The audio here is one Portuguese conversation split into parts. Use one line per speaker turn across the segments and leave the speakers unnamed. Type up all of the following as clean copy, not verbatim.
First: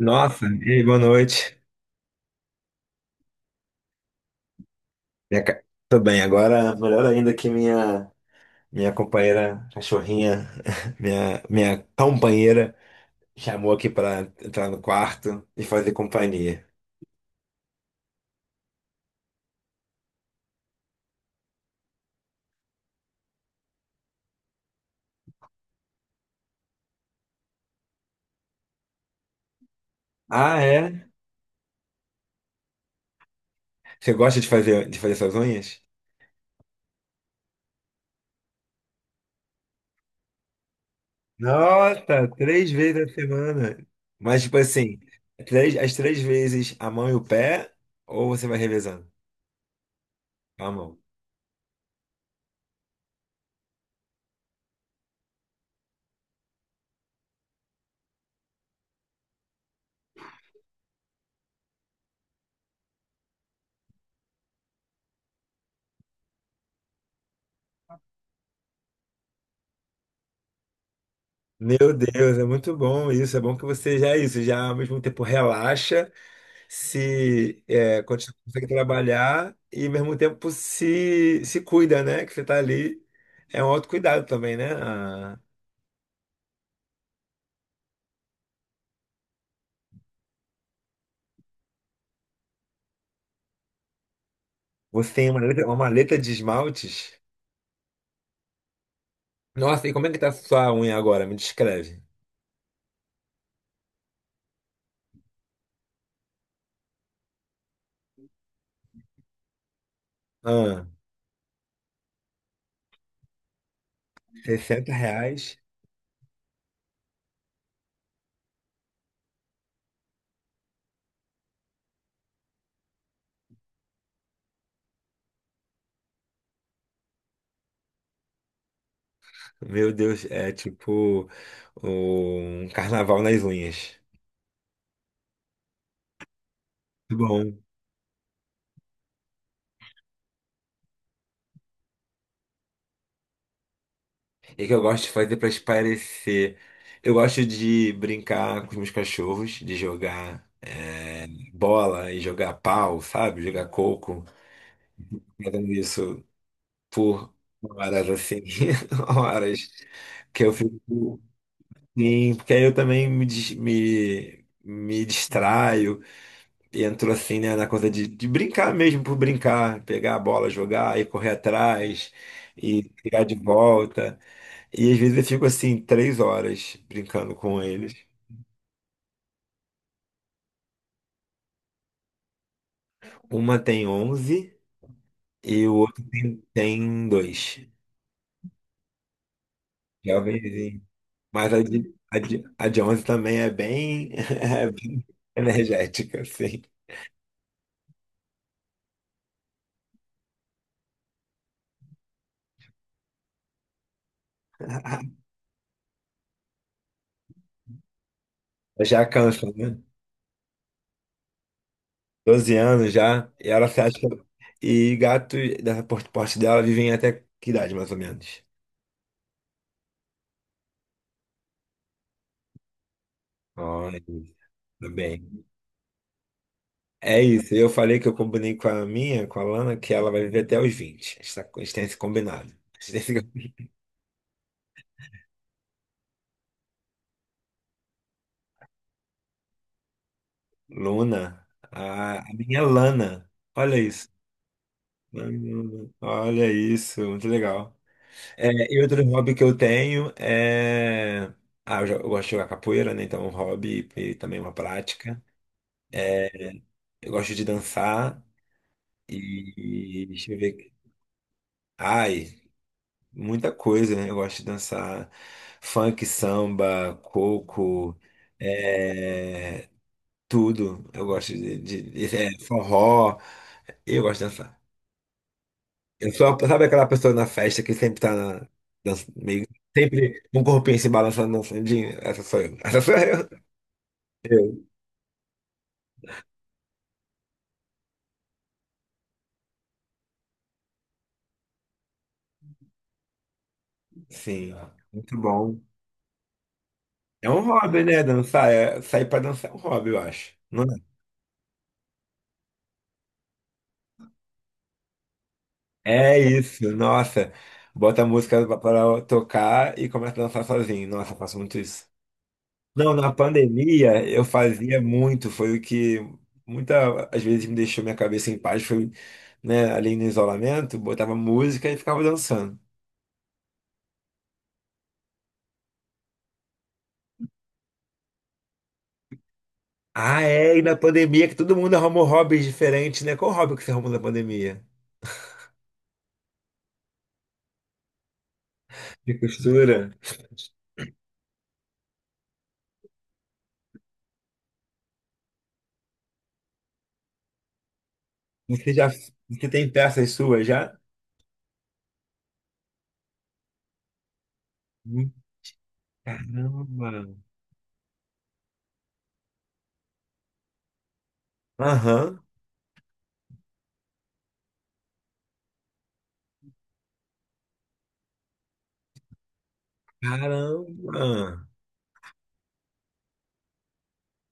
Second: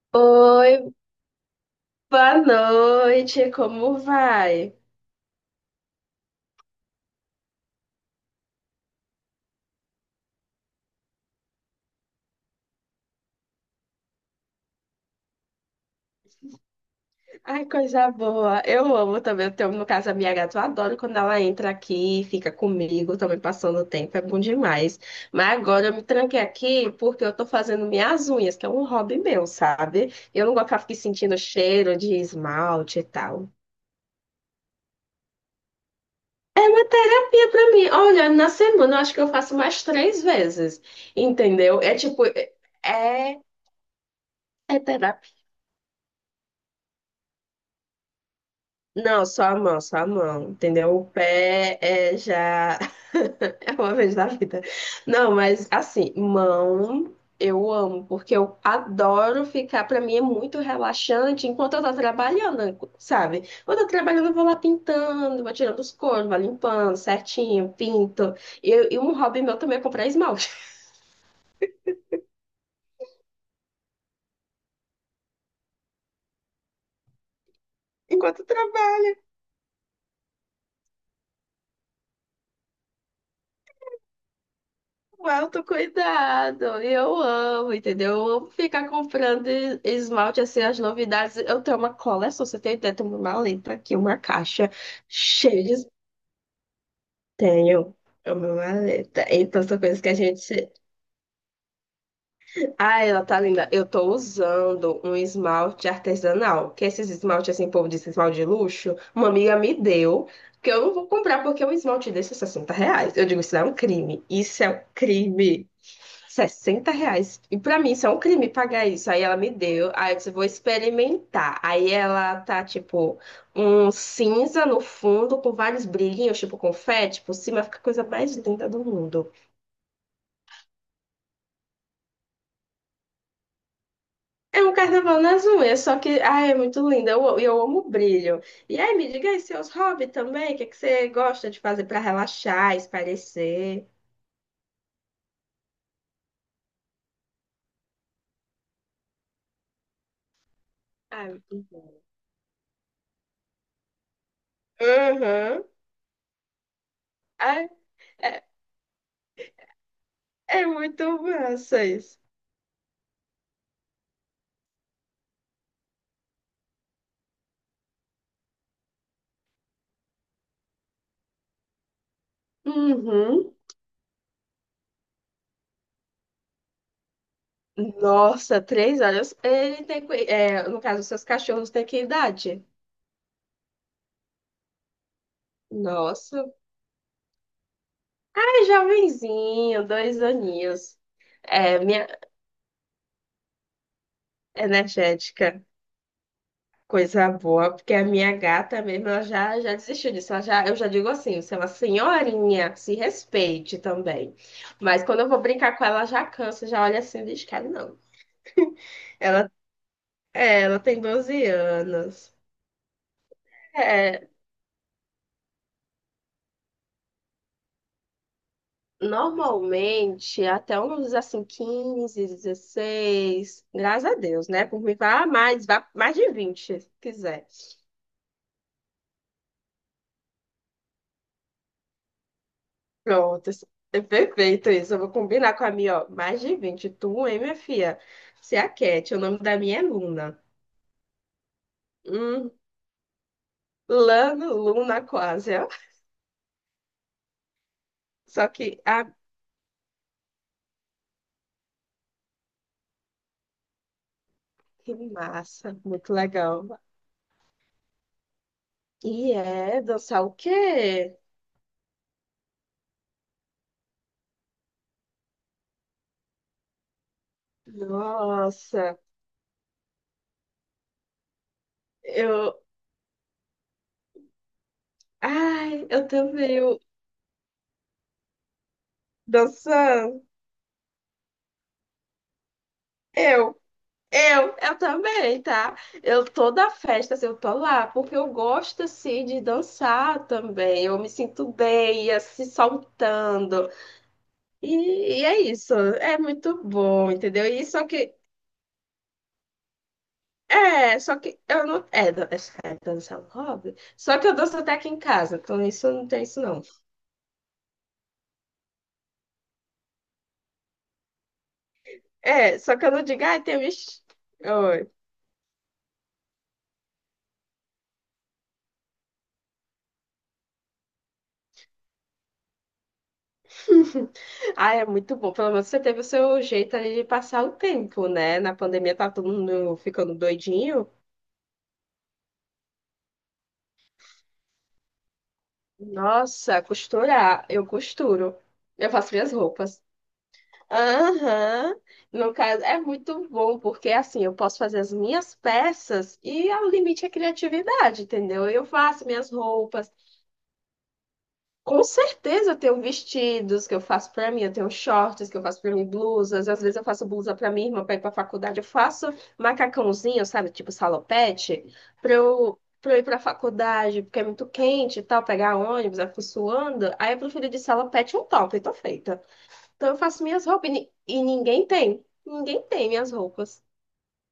Nossa, e
Oi,
aí, boa noite.
boa noite, como vai?
Minha ca- Tô bem, agora melhor ainda que minha companheira cachorrinha, minha companheira chamou aqui pra entrar no quarto e fazer companhia.
Ai, coisa boa. Eu amo também. Eu tenho, no caso, a minha gata, eu adoro quando ela entra aqui, fica comigo, também passando o tempo, é bom demais. Mas agora eu me tranquei aqui porque eu tô fazendo minhas unhas, que é um hobby meu, sabe? Eu não
Ah,
gosto de ficar aqui
é?
sentindo cheiro de esmalte e tal.
Você gosta de fazer suas unhas?
É uma terapia pra mim. Olha, na semana eu acho que eu faço mais 3 vezes, entendeu? É tipo,
Nossa, 3 vezes a
é,
semana. Mas tipo
é
assim,
terapia.
as três vezes a mão e o pé ou você vai revezando?
Não, só a mão,
A
entendeu?
mão.
O pé é já. É uma vez na vida. Não, mas assim, mão eu amo, porque eu adoro ficar. Pra mim é muito relaxante enquanto eu tô trabalhando, sabe? Quando eu tô trabalhando, eu vou lá pintando, vou tirando os coros, vou limpando certinho, pinto. E um hobby meu também é comprar esmalte
Meu Deus, é muito bom isso. É bom que você já é isso, já ao mesmo tempo relaxa. Se é, continua,
enquanto eu
consegue
trabalho.
trabalhar e ao mesmo tempo se cuida, né? Que você tá ali. É um autocuidado também, né?
O autocuidado, eu amo, entendeu? Eu amo ficar comprando esmalte, assim, as novidades. Eu tenho uma coleção, você tem ideia? Eu tenho uma maleta aqui, uma caixa
Você tem
cheia de...
uma
es-
maleta de esmaltes.
Tenho é uma maleta. Então, são
Nossa, e
coisas
como
que
é
a
que tá
gente...
sua unha agora? Me descreve.
Ah, ela tá linda. Eu tô usando um esmalte artesanal, que é esses esmalte, assim, o povo disse esmalte de luxo, uma amiga me deu, que eu
Ah,
não vou comprar, porque um esmalte desse é R$ reais. Eu digo, isso é um crime. Isso é um
R$ 60.
crime. R$ 60. E pra mim isso é um crime pagar isso. Aí ela me deu. Aí eu disse, vou experimentar. Aí ela tá, tipo, um cinza no fundo com vários brilhinhos, tipo confete por cima. Fica a coisa mais linda do mundo.
Meu Deus, é tipo um carnaval nas unhas.
É um carnaval nas unhas, só que, ai, é muito linda.
Muito
Eu,
bom,
eu amo brilho. E aí, me diga aí seus hobbies também. O que, é que você gosta de fazer pra relaxar, espairecer?
e o que eu gosto de fazer para espairecer? Eu gosto de brincar com os meus cachorros, de jogar é,
Ai, muito bom.
bola e jogar pau, sabe? Jogar coco.
Uhum.
Fazendo isso por
Ai,
horas assim,
é,
horas que eu
é
fico.
muito massa isso.
Sim, porque aí eu também me distraio, entro assim, né, na coisa de brincar mesmo por brincar, pegar a bola, jogar e correr atrás e pegar de
Uhum.
volta. E às vezes eu fico assim, 3 horas brincando com eles.
Nossa, três horas. Ele tem, é, no caso, seus cachorros têm que idade?
Uma tem 11 e o outro tem,
Nossa,
tem dois.
é jovenzinho, dois
Jovens.
aninhos.
Mas a
É,
de,
minha
a de, a de 11 também é bem, é bem
energética,
energética, assim.
coisa boa, porque a minha gata mesmo, ela já, já desistiu disso. Ela já, eu já digo assim, você é uma senhorinha, se respeite também. Mas quando eu vou brincar com ela, ela já cansa, já olha assim, diz, cara, não.
Já cansa,
Ela,
né?
é, ela tem 12 anos.
12 anos já, e ela se acha.
É,
E gato dessa porte dela vivem até que idade, mais ou menos?
normalmente, até uns assim, 15, 16,
Olha,
graças a Deus, né? Por
tá
mim,
bem.
vá mais de 20, se
É
quiser.
isso, eu falei que eu combinei com a minha, com a Lana, que ela vai viver até os 20. A gente tem esse combinado. A gente tem
Pronto,
esse-
assim, é perfeito isso. Eu vou combinar com a minha, ó, mais de 20. Tu, hein, minha filha? Você é a Cat, o nome da minha é Luna.
Luna, a
Hum,
minha é Lana, olha isso.
Lano, Luna quase, ó.
Lana, olha isso, muito legal.
Só
É,
que,
e outro
ah,
hobby que eu tenho é. Ah, eu gosto de jogar capoeira, né? Então é um hobby e também uma
que
prática.
massa, muito legal.
Eu gosto de dançar
E é
e.
dançar o
Deixa eu ver.
quê?
Ai, muita coisa, né? Eu gosto de dançar funk, samba, coco,
Nossa,
é, tudo. Eu gosto de
eu,
forró. Eu gosto de dançar.
ai, eu
Eu sou,
também,
sabe aquela pessoa na festa que sempre tá na, meio.
dançar.
Sempre um corpinho se balançando, dançando. Essa sou eu. Essa sou eu.
Eu, eu,
Eu,
eu também, tá? Eu toda festa, assim, eu tô lá, porque eu gosto, assim, de dançar também. Eu me sinto bem, assim, soltando.
sim, muito
E, e é
bom.
isso, é muito bom,
É um
entendeu? E
hobby,
só
né?
que,
Dançar. Sair pra dançar é um hobby, eu acho. Não é?
é, só que eu não. É, é dançar um hobby. Só que eu danço até aqui em casa, então isso não
É
tem isso não.
isso, nossa. Bota a música pra tocar e começa a dançar sozinho. Nossa, eu faço muito isso.
É, só que eu
Não,
não
na
digo, ai, tem um.
pandemia eu fazia muito, foi o que muita às vezes me deixou minha cabeça em paz, foi, né, ali no isolamento, botava música e ficava dançando.
Ah, é muito bom. Pelo menos você teve o seu jeito ali de passar o tempo, né? Na pandemia tá todo mundo ficando
Ah, é, e na
doidinho.
pandemia que todo mundo arrumou hobbies diferentes, né? Qual hobby que você arrumou na pandemia?
Nossa, costurar. Eu costuro. Eu faço
De
minhas roupas.
costura?
Aham. No caso, é muito bom, porque assim, eu posso fazer as minhas peças e o limite é criatividade, entendeu? Eu
Você já,
faço minhas
você tem
roupas.
peças suas já?
Com certeza eu tenho vestidos que eu faço pra mim, eu tenho
Hum,
shorts que eu faço pra mim, blusas, às vezes eu faço
Caramba.
blusa pra minha irmã pra ir pra faculdade, eu faço macacãozinho, sabe, tipo salopete, pra
Aham.
eu, pra eu ir pra faculdade, porque é muito quente e tal, pegar ônibus, eu fico suando, aí eu prefiro de salopete um top, e tô feita. Então eu faço minhas roupas e
Caramba.
ninguém tem minhas roupas.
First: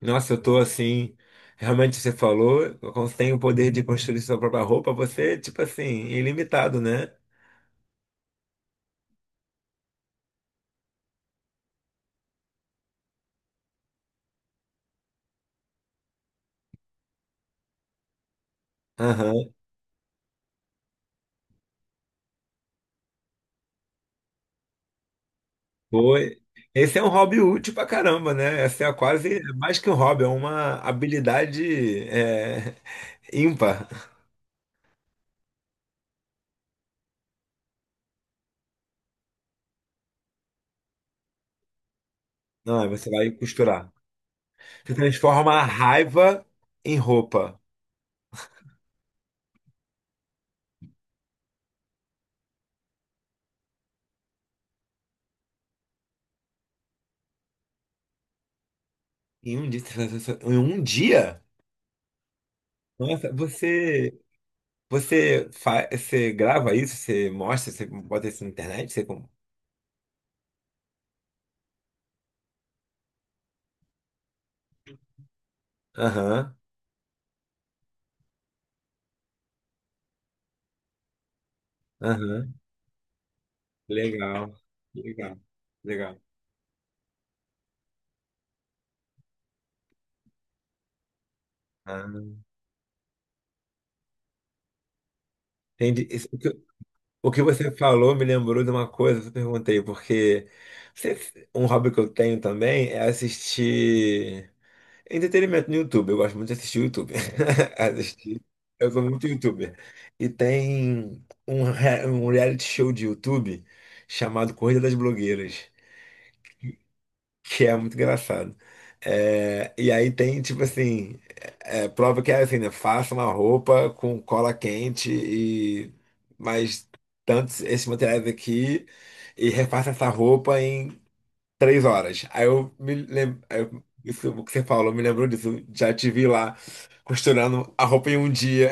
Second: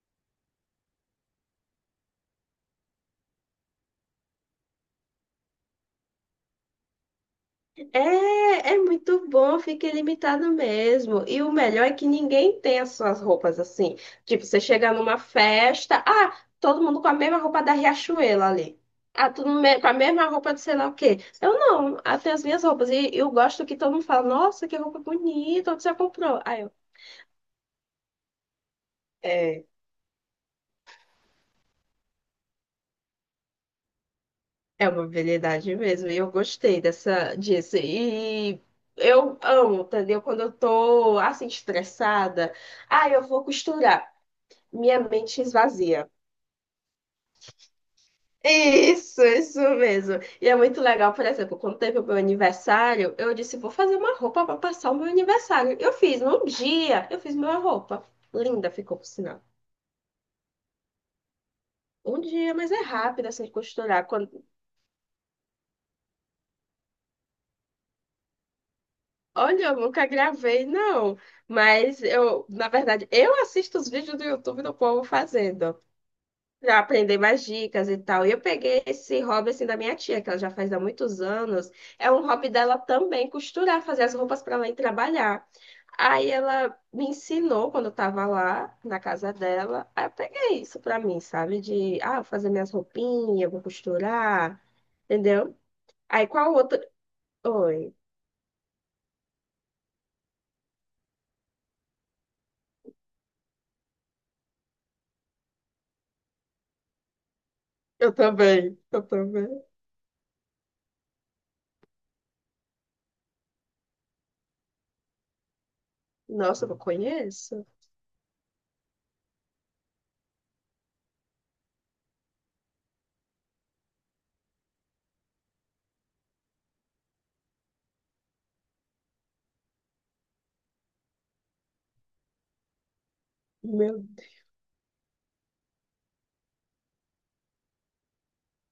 Nossa, eu tô assim. Realmente você falou, tem o poder de construir sua própria roupa, você, tipo assim, ilimitado, né?
É, é muito bom, fica ilimitado mesmo. E o melhor é que ninguém tem as suas roupas assim. Tipo, você chega numa festa, ah, todo mundo com a mesma roupa da Riachuelo ali. Ah, tudo
Aham.
com a mesma roupa de sei lá o quê. Eu não, ah, tenho as minhas roupas. E eu gosto que todo mundo fala, nossa, que roupa bonita, onde você
Foi.
comprou? Aí eu,
Esse é um hobby útil pra caramba, né? Essa é quase é
é,
mais que um hobby, é uma habilidade ímpar.
é uma habilidade mesmo. E eu gostei dessa, disso. E eu amo, entendeu? Quando eu tô assim, estressada,
Não, aí
ah,
você
eu
vai
vou
costurar.
costurar.
Você
Minha mente
transforma a
esvazia.
raiva em roupa.
Isso mesmo. E é muito legal, por exemplo, quando teve o meu aniversário, eu disse, vou fazer uma roupa para passar o meu aniversário. Eu fiz, num dia, eu fiz minha roupa. Linda ficou, por sinal.
Em um dia. Em um dia?
Um dia, mas é rápido
Nossa,
assim de costurar.
você,
Quando...
você, fa, você grava isso, você mostra, você bota isso na internet? Você como?
Olha, eu nunca gravei, não. Mas eu, na verdade, eu assisto os vídeos do YouTube do povo fazendo.
Aham,
Pra aprender mais dicas e tal. E eu peguei esse hobby assim da minha tia, que ela já faz há muitos anos. É um hobby
aham.
dela também costurar, fazer as roupas
Legal,
para ela ir
legal,
trabalhar.
legal.
Aí ela me ensinou quando eu tava lá na casa dela. Aí eu peguei isso pra mim, sabe? De ah, vou
Ah,
fazer minhas roupinhas, vou costurar, entendeu?
entendi.
Aí
O que,
qual outro?
o que, você
Oi.
falou me lembrou de uma coisa que eu perguntei, porque um hobby que eu tenho também é assistir entretenimento no YouTube. Eu gosto muito de assistir YouTube.
Eu
Assistir.
também,
Eu sou
eu
muito
também.
YouTuber. E tem um reality show de YouTube chamado Corrida das Blogueiras.
Nossa, eu não conheço.
Que é muito engraçado. É, e aí tem, tipo assim, prova que é assim, né? Faça uma roupa com cola quente e mais tantos esses materiais aqui e refaça essa roupa em 3 horas. Aí eu me lembro,
Meu.
isso que você falou, me lembrou disso. Já te vi lá costurando a roupa em um dia.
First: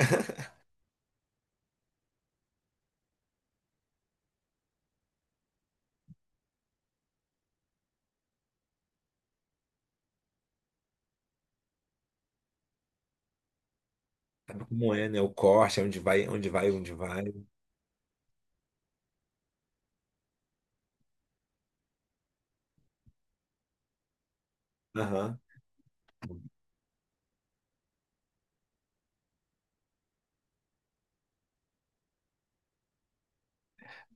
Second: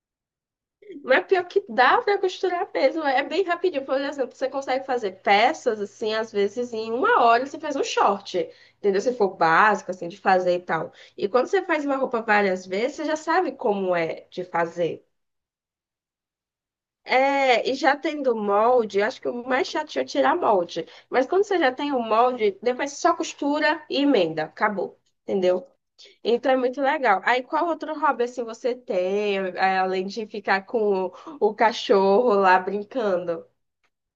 Mas pior que dá pra costurar mesmo, é bem rapidinho. Por exemplo, você consegue fazer peças, assim, às vezes em uma hora você faz um short, entendeu? Se for básico, assim, de fazer e tal. E quando você faz uma roupa várias vezes, você já sabe como é de
Sabe como
fazer.
é, né? O corte, é onde vai, onde vai, onde vai.
É, e já tendo molde, eu acho que o mais chato é tirar molde. Mas quando você já tem o molde, depois você só costura e emenda, acabou,
Aham.
entendeu? Então é muito legal. Aí qual outro hobby assim você tem, é, além de ficar com o cachorro lá brincando?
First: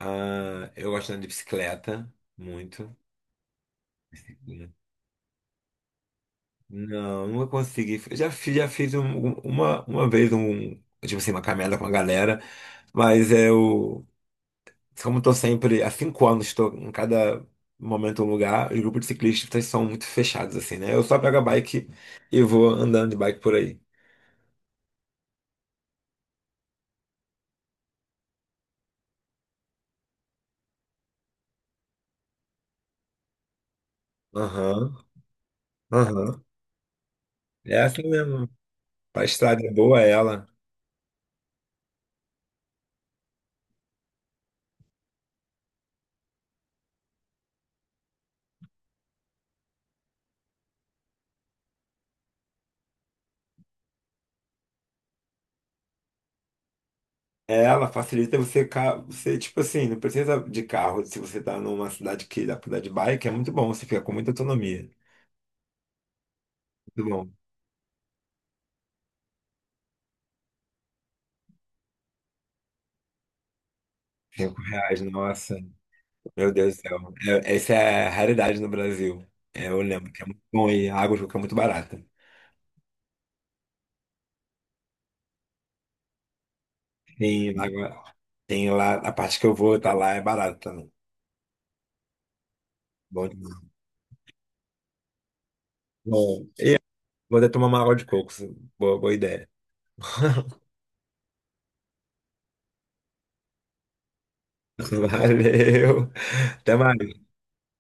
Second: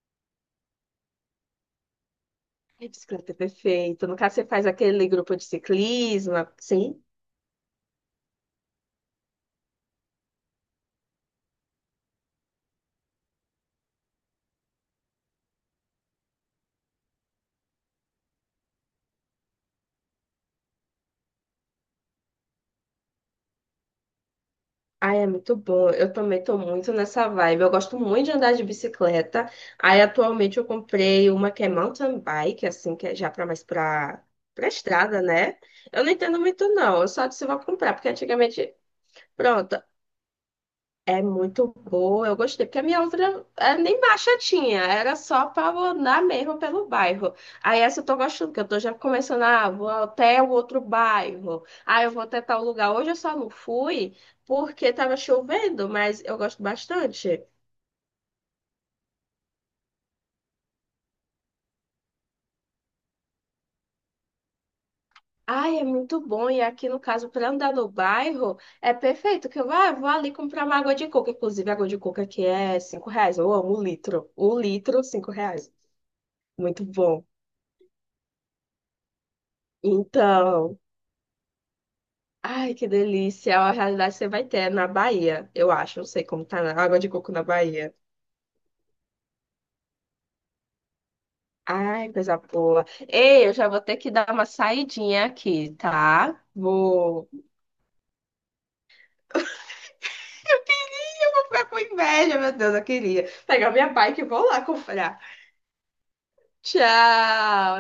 Ah, eu gosto de andar de bicicleta,
Ai,
muito.
bicicleta é perfeito. No caso, você faz aquele grupo de ciclismo, sim?
Não, nunca consegui. Eu já fiz uma vez um, tipo assim, uma caminhada com a galera, mas eu, como estou sempre, há 5 anos estou em cada momento um lugar, os grupos de ciclistas são muito fechados, assim, né? Eu só pego a bike e vou andando de bike por aí.
Ai, é muito bom. Eu também tô muito nessa vibe. Eu gosto muito de andar de bicicleta. Aí atualmente eu comprei uma que é mountain bike, assim, que é já para mais para para
Aham,
estrada, né? Eu não entendo
aham.
muito não. Eu só disse vou
É
comprar,
assim
porque
mesmo.
antigamente...
A estrada é
Pronto,
boa, é ela.
é muito boa, eu gostei, porque a minha outra é, nem marcha tinha, era só pra eu andar mesmo pelo bairro. Aí essa eu tô gostando, porque eu tô já começando, ah, vou até o outro bairro, ah, eu vou até tal lugar. Hoje eu só não fui porque tava chovendo, mas eu gosto bastante.
Ela facilita você, tipo assim, não precisa de carro. Se você tá numa cidade que dá pra andar de bike, é muito bom, você fica com muita autonomia.
Ai, é muito bom, e aqui no
Muito
caso,
bom.
pra andar no bairro, é perfeito, que eu ah, vou ali comprar uma água de coco, inclusive água de coco aqui é R$ 5, eu amo um
R$ 5,
litro, cinco
nossa.
reais,
Meu Deus do
muito
céu.
bom.
Essa é a raridade no Brasil. É, eu lembro que é muito bom
Então...
e a água de coco é muito barata.
Ai, que delícia. A realidade que você vai ter na Bahia, eu acho. Não sei como tá a água de coco na
Tem,
Bahia.
água, tem lá, a parte que eu vou, tá lá, é barata também.
Ai, coisa boa.
Bom
Ei, eu
demais.
já vou ter que dar uma saidinha aqui, tá?
Bom, e
Vou.
vou até tomar uma água de coco. Boa, boa ideia.
Eu queria, eu vou ficar com inveja, meu Deus, eu queria. Pegar minha bike e vou lá comprar.
Valeu. Até mais.
Tchau!